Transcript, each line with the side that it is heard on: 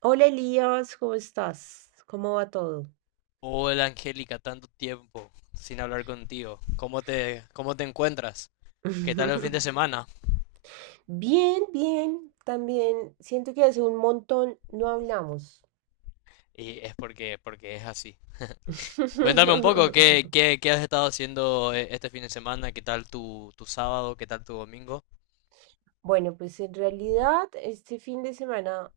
right: Hola Elías, ¿cómo estás? ¿Cómo va todo?
left: Hola Angélica, tanto tiempo sin hablar contigo. ¿Cómo te encuentras? ¿Qué tal el fin de semana?
right: Bien, bien, también siento que hace un montón no hablamos.
left: Y es porque es así. Cuéntame un poco, ¿qué, qué, qué has estado haciendo este fin de semana? ¿Qué tal tu sábado? ¿Qué tal tu domingo?
right: Bueno, pues en realidad este fin de semana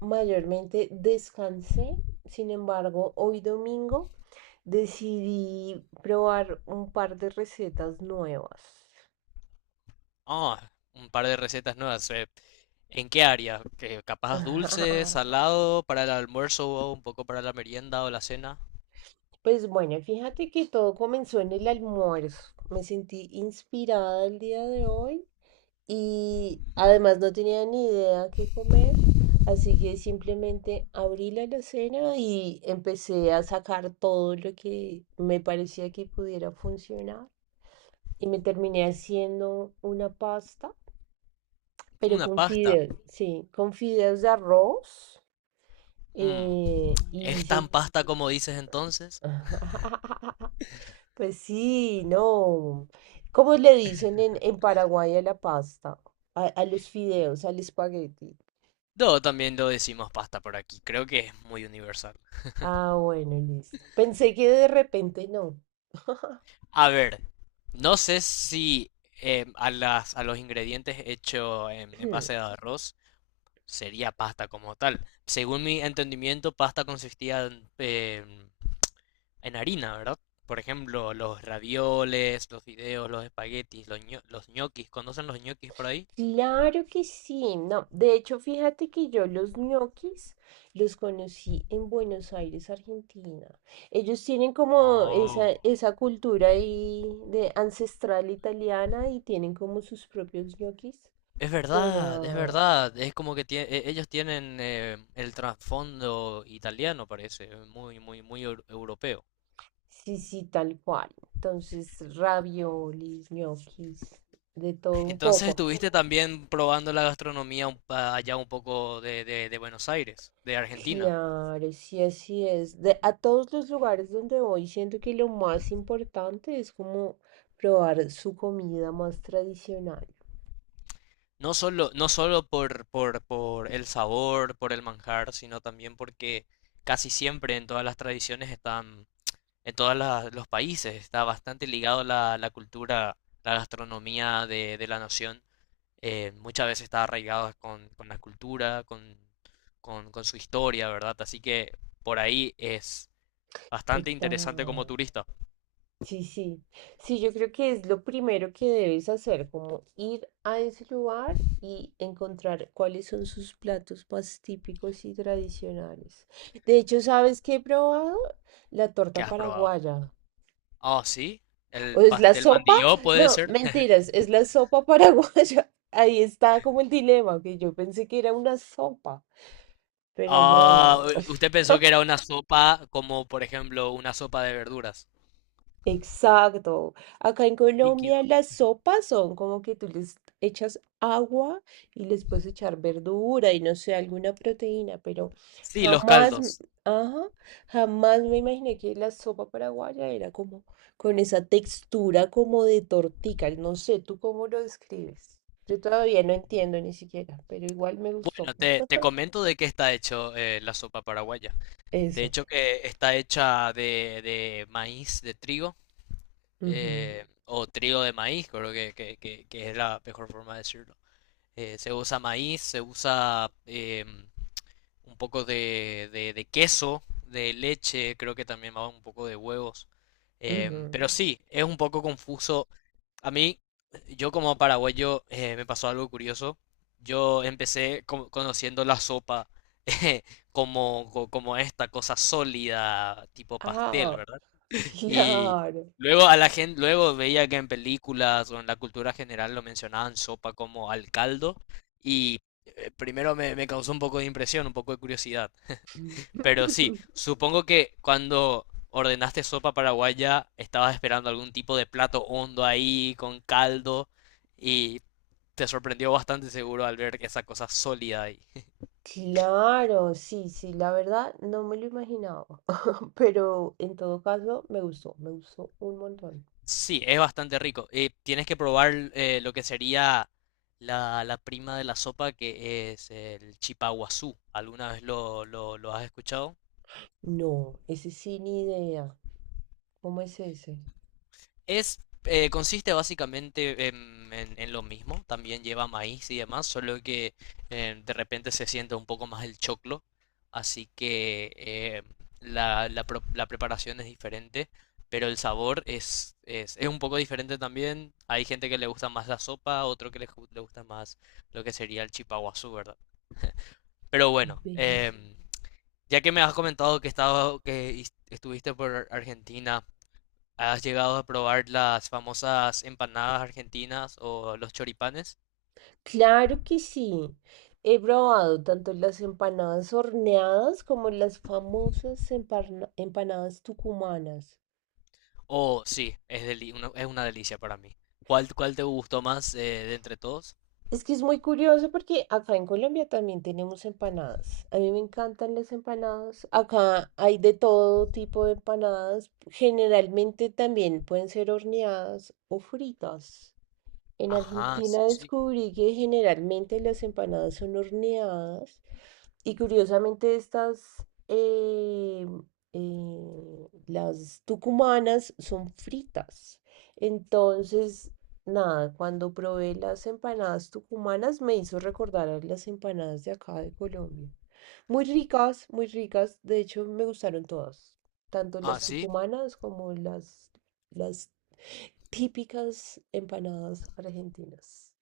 right: mayormente descansé, sin embargo, hoy domingo decidí probar un par de recetas nuevas.
left: Ah, un par de recetas nuevas. ¿En qué área? ¿Que capaz dulce, salado, para el almuerzo o un poco para la merienda o la cena?
right: Pues bueno, fíjate que todo comenzó en el almuerzo. Me sentí inspirada el día de hoy y además no tenía ni idea qué comer, así que simplemente abrí la alacena y empecé a sacar todo lo que me parecía que pudiera funcionar y me terminé haciendo una pasta, pero
left: Una
right: con
left: pasta.
right: fideos, sí, con fideos de arroz
left: Mm,
right: y
left: ¿es
right: hice.
left: tan pasta como dices entonces?
right: Pues sí, no. ¿Cómo le dicen en Paraguay a la pasta? A los fideos, al espagueti.
left: No, también lo decimos pasta por aquí. Creo que es muy universal.
right: Ah, bueno, listo. Pensé que de repente no.
left: A ver, no sé si a los ingredientes hechos en base de arroz sería pasta como tal. Según mi entendimiento, pasta consistía en, en harina, ¿verdad? Por ejemplo, los ravioles, los fideos, los espaguetis, los, los ñoquis. ¿Conocen los ñoquis por ahí?
right: Claro que sí, no. De hecho, fíjate que yo los ñoquis los conocí en Buenos Aires, Argentina. Ellos tienen como esa,
left: Oh.
right: esa cultura ahí de ancestral italiana y tienen como sus propios ñoquis.
left: Es verdad, es
right: Pero
left: verdad. Es como que ellos tienen el trasfondo italiano, parece, muy, muy, muy europeo.
right: sí, sí, tal cual. Entonces, raviolis, ñoquis, de todo un
left: Entonces
right: poco.
left: estuviste también probando la gastronomía un allá un poco de, de Buenos Aires, de Argentina.
right: Claro, sí, así es. De, a todos los lugares donde voy, siento que lo más importante es como probar su comida más tradicional.
left: No solo, no solo por el sabor, por el manjar, sino también porque casi siempre en todas las tradiciones están, en todos los países, está bastante ligado la, la cultura, la gastronomía de la nación muchas veces está arraigado con la cultura, con su historia, ¿verdad? Así que por ahí es bastante interesante como
right: Total.
left: turista.
right: Sí, sí. Sí, yo creo que es lo primero que debes hacer, como ir a ese lugar y encontrar cuáles son sus platos más típicos y tradicionales. De hecho, ¿sabes qué he probado? La
left: ¿Qué
right: torta
left: has probado?
right: paraguaya.
left: Ah, sí,
right: ¿O
left: el
right: es la
left: pastel
right: sopa?
left: mandilló puede
right: No,
left: ser.
right: mentiras, es la sopa paraguaya. Ahí está como el dilema, que yo pensé que era una sopa, pero
left: Ah,
right: no.
left: usted pensó que era una sopa como, por ejemplo, una sopa de verduras.
right: Exacto. Acá en Colombia
left: Líquido.
right: las sopas son como que tú les echas agua y les puedes echar verdura y no sé, alguna proteína, pero
left: Sí, los
right: jamás,
left: caldos.
right: ajá, jamás me imaginé que la sopa paraguaya era como con esa textura como de tortica. No sé, ¿tú cómo lo describes? Yo todavía no entiendo ni siquiera, pero igual me gustó.
left: Bueno, te comento de qué está hecho la sopa paraguaya. De
right: Eso.
left: hecho, que está hecha de maíz, de trigo.
right: Ujú,
left: O trigo de maíz, creo que, que es la mejor forma de decirlo. Se usa maíz, se usa un poco de, de queso, de leche, creo que también va un poco de huevos. Em,
right: ujú.
left: pero sí, es un poco confuso. A mí, yo como paraguayo, me pasó algo curioso. Yo empecé conociendo la sopa como, como esta cosa sólida, tipo pastel,
right: Ah,
left: ¿verdad? Y
right: claro.
left: luego a la gente, luego veía que en películas o en la cultura general lo mencionaban sopa como al caldo. Y primero me, me causó un poco de impresión, un poco de curiosidad. Pero sí, supongo que cuando ordenaste sopa paraguaya, estabas esperando algún tipo de plato hondo ahí, con caldo, y te sorprendió bastante seguro al ver esa cosa sólida ahí.
right: Claro, sí, sí, la verdad no me lo imaginaba, pero en todo caso me gustó un montón.
left: Sí, es bastante rico. Tienes que probar lo que sería la, la prima de la sopa, que es el chipaguazú. ¿Alguna vez lo, lo has escuchado?
right: No, ese sí ni idea. ¿Cómo es ese?
left: Es, consiste básicamente en, en lo mismo, también lleva maíz y demás, solo que de repente se siente un poco más el choclo, así que la, la preparación es diferente, pero el sabor es un poco diferente también. Hay gente que le gusta más la sopa, otro que le, le gusta más lo que sería el chipaguazú, ¿verdad? Pero bueno,
right: Ve.
left: ya que me has comentado que, estaba, que estuviste por Argentina, ¿has llegado a probar las famosas empanadas argentinas o los choripanes?
right: Claro que sí. He probado tanto las empanadas horneadas como las famosas empanadas tucumanas.
left: Oh, sí, es, es una delicia para mí. ¿Cuál te gustó más de entre todos?
right: Es que es muy curioso porque acá en Colombia también tenemos empanadas. A mí me encantan las empanadas. Acá hay de todo tipo de empanadas. Generalmente también pueden ser horneadas o fritas. En
left: Ajá, sí,
right: Argentina
left: sí.
right: descubrí que generalmente las empanadas son horneadas y curiosamente estas, las tucumanas son fritas. Entonces, nada, cuando probé las empanadas tucumanas me hizo recordar a las empanadas de acá de Colombia. Muy ricas, muy ricas. De hecho, me gustaron todas, tanto
left: Ah,
right: las
left: sí.
right: tucumanas como las típicas empanadas argentinas.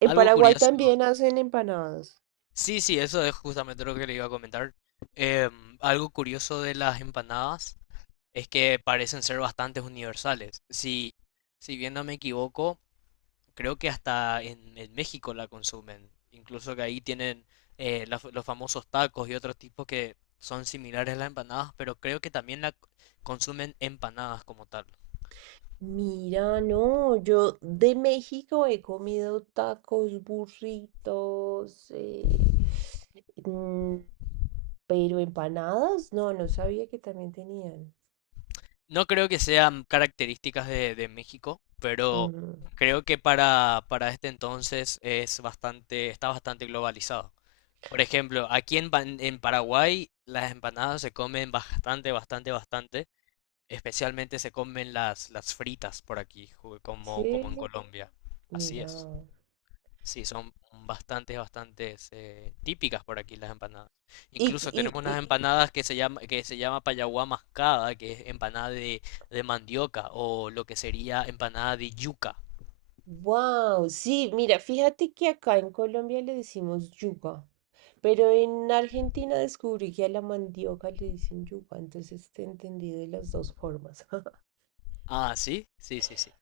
right: En
left: Algo
right: Paraguay
left: curioso.
right: también hacen empanadas.
left: Sí, sí, eso es justamente lo que le iba a comentar. Em, algo curioso de las empanadas es que parecen ser bastante universales. Si, si bien no me equivoco, creo que hasta en México la consumen. Incluso que ahí tienen los famosos tacos y otros tipos que son similares a las empanadas, pero creo que también la consumen empanadas como tal.
right: Mira, no, yo de México he comido tacos, burritos, mm, pero empanadas, no, no sabía que también tenían.
left: No creo que sean características de México, pero
right: Ujú.
left: creo que para este entonces es bastante, está bastante globalizado. Por ejemplo, aquí en, en Paraguay las empanadas se comen bastante, bastante, bastante. Especialmente se comen las fritas por aquí, como, como en
right: Sí,
left: Colombia. Así es.
right: mira.
left: Sí, son bastantes, bastantes típicas por aquí las empanadas.
right: Y,
left: Incluso
right: y,
left: tenemos unas
right: y,
left: empanadas que se llama payaguá mascada, que es empanada de mandioca, o lo que sería empanada de yuca.
right: wow, sí, mira, fíjate que acá en Colombia le decimos yuca. Pero en Argentina descubrí que a la mandioca le dicen yuca, entonces te entendí de las dos formas.
left: Ah, sí, sí, sí, sí.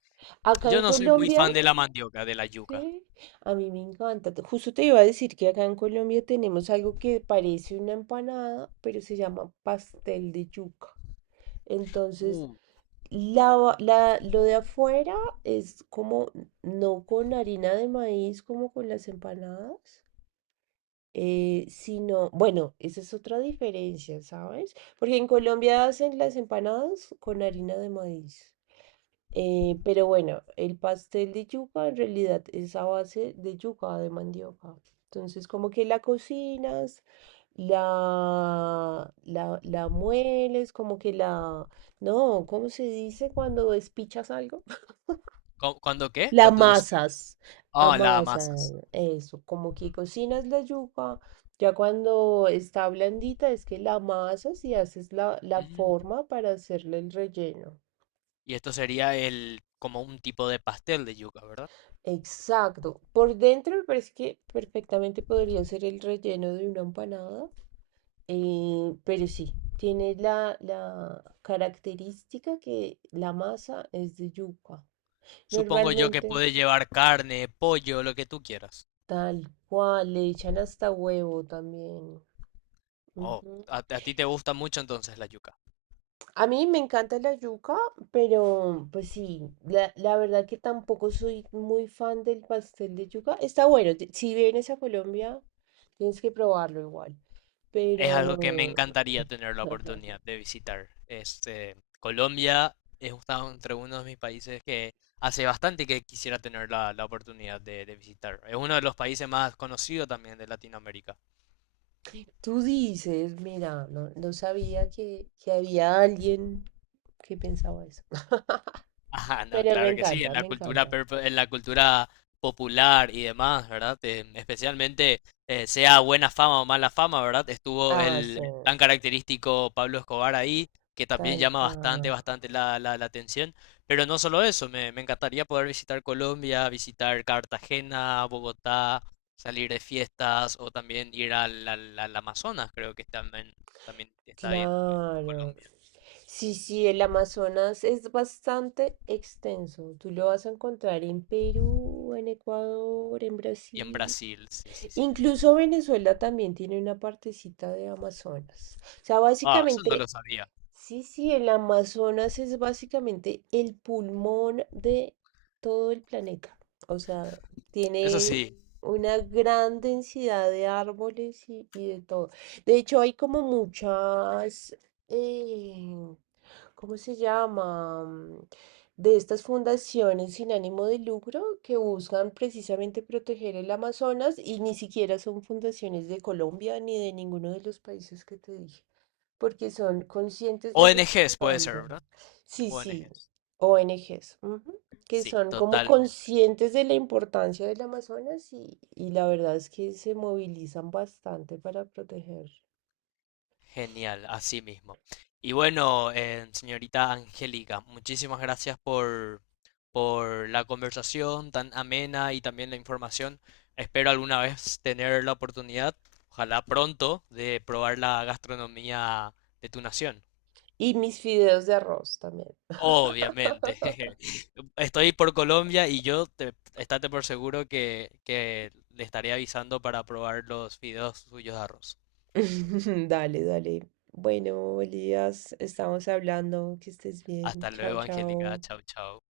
right: Acá
left: Yo
right: en
left: no soy muy
right: Colombia,
left: fan de la mandioca, de la yuca.
right: sí, a mí me encanta. Te- justo te iba a decir que acá en Colombia tenemos algo que parece una empanada, pero se llama pastel de yuca. Entonces,
left: Uh,
right: lo de afuera es como no con harina de maíz, como con las empanadas. Sino, bueno, esa es otra diferencia, ¿sabes? Porque en Colombia hacen las empanadas con harina de maíz. Pero bueno, el pastel de yuca en realidad es a base de yuca, de mandioca. Entonces, como que la cocinas, la mueles, como que la... No, ¿cómo se dice cuando despichas algo?
left: ¿Cuándo qué?
right: La
left: Cuando des...
right: amasas,
left: Ah, la amasas.
right: amasan, eso, como que cocinas la yuca, ya cuando está blandita es que la amasas y haces la
left: Mm.
right: forma para hacerle el relleno.
left: Y esto sería el como un tipo de pastel de yuca, ¿verdad?
right: Exacto, por dentro me parece que perfectamente podría ser el relleno de una empanada, pero sí, tiene la característica que la masa es de yuca.
left: Supongo yo que
right: Normalmente,
left: puede llevar carne, pollo, lo que tú quieras.
right: tal cual, le echan hasta huevo también.
left: Oh,
right: Ujú.
left: a ti te gusta mucho entonces la yuca.
right: A mí me encanta la yuca, pero pues sí, la verdad que tampoco soy muy fan del pastel de yuca. Está bueno, te- si vienes a Colombia, tienes que probarlo igual.
left: Es algo que me
right: Pero
left: encantaría tener la oportunidad de visitar. Este, Colombia es entre uno de mis países que hace bastante que quisiera tener la, la oportunidad de visitar. Es uno de los países más conocidos también de Latinoamérica.
right: tú dices, mira, no, no sabía que había alguien que pensaba eso.
left: Ajá, no,
right: Pero me
left: claro que sí, en
right: encanta,
left: la
right: me
left: cultura
right: encanta.
left: en la cultura popular y demás, ¿verdad? Especialmente sea buena fama o mala fama, ¿verdad? Estuvo
right: Ah, sí,
left: el tan característico Pablo Escobar ahí, que también
right: tal
left: llama bastante,
right: cual.
left: bastante la, la atención. Pero no solo eso, me encantaría poder visitar Colombia, visitar Cartagena, Bogotá, salir de fiestas o también ir al, al Amazonas, creo que también, también está ahí en
right: Claro.
left: Colombia
right: Sí, sí, el Amazonas es bastante extenso. Tú lo vas a encontrar en Perú, en Ecuador, en
left: y en
right: Brasil.
left: Brasil, sí, sí, sí.
right: Incluso Venezuela también tiene una partecita de Amazonas. O sea,
left: Ah, eso no
right: básicamente,
left: lo sabía.
right: sí, sí, el Amazonas es básicamente el pulmón de todo el planeta. O sea,
left: Eso
right: tiene
left: sí.
right: una gran densidad de árboles y de todo. De hecho, hay como muchas, eh, ¿cómo se llama? Mm, de estas fundaciones sin ánimo de lucro que buscan precisamente proteger el Amazonas y ni siquiera son fundaciones de Colombia ni de ninguno de los países que te dije, porque son conscientes de lo
left: ¿ONGs puede ser,
right: importante.
left: ¿verdad?
right: Sí, sí,
left: ONGs.
right: ONGs que
left: Sí,
right: son como
left: totalmente.
right: conscientes de la importancia del Amazonas y la verdad es que se movilizan bastante para proteger.
left: Genial, así mismo. Y bueno, señorita Angélica, muchísimas gracias por la conversación tan amena y también la información. Espero alguna vez tener la oportunidad, ojalá pronto, de probar la gastronomía de tu nación.
right: Y mis fideos de arroz también.
left: Obviamente. Estoy por Colombia y yo te, estate por seguro que le estaré avisando para probar los fideos suyos de arroz.
right: Dale, dale. Bueno, Elías, estamos hablando. Que estés bien.
left: Hasta
right: Chao,
left: luego, Angélica.
right: chao.
left: Chau, chau.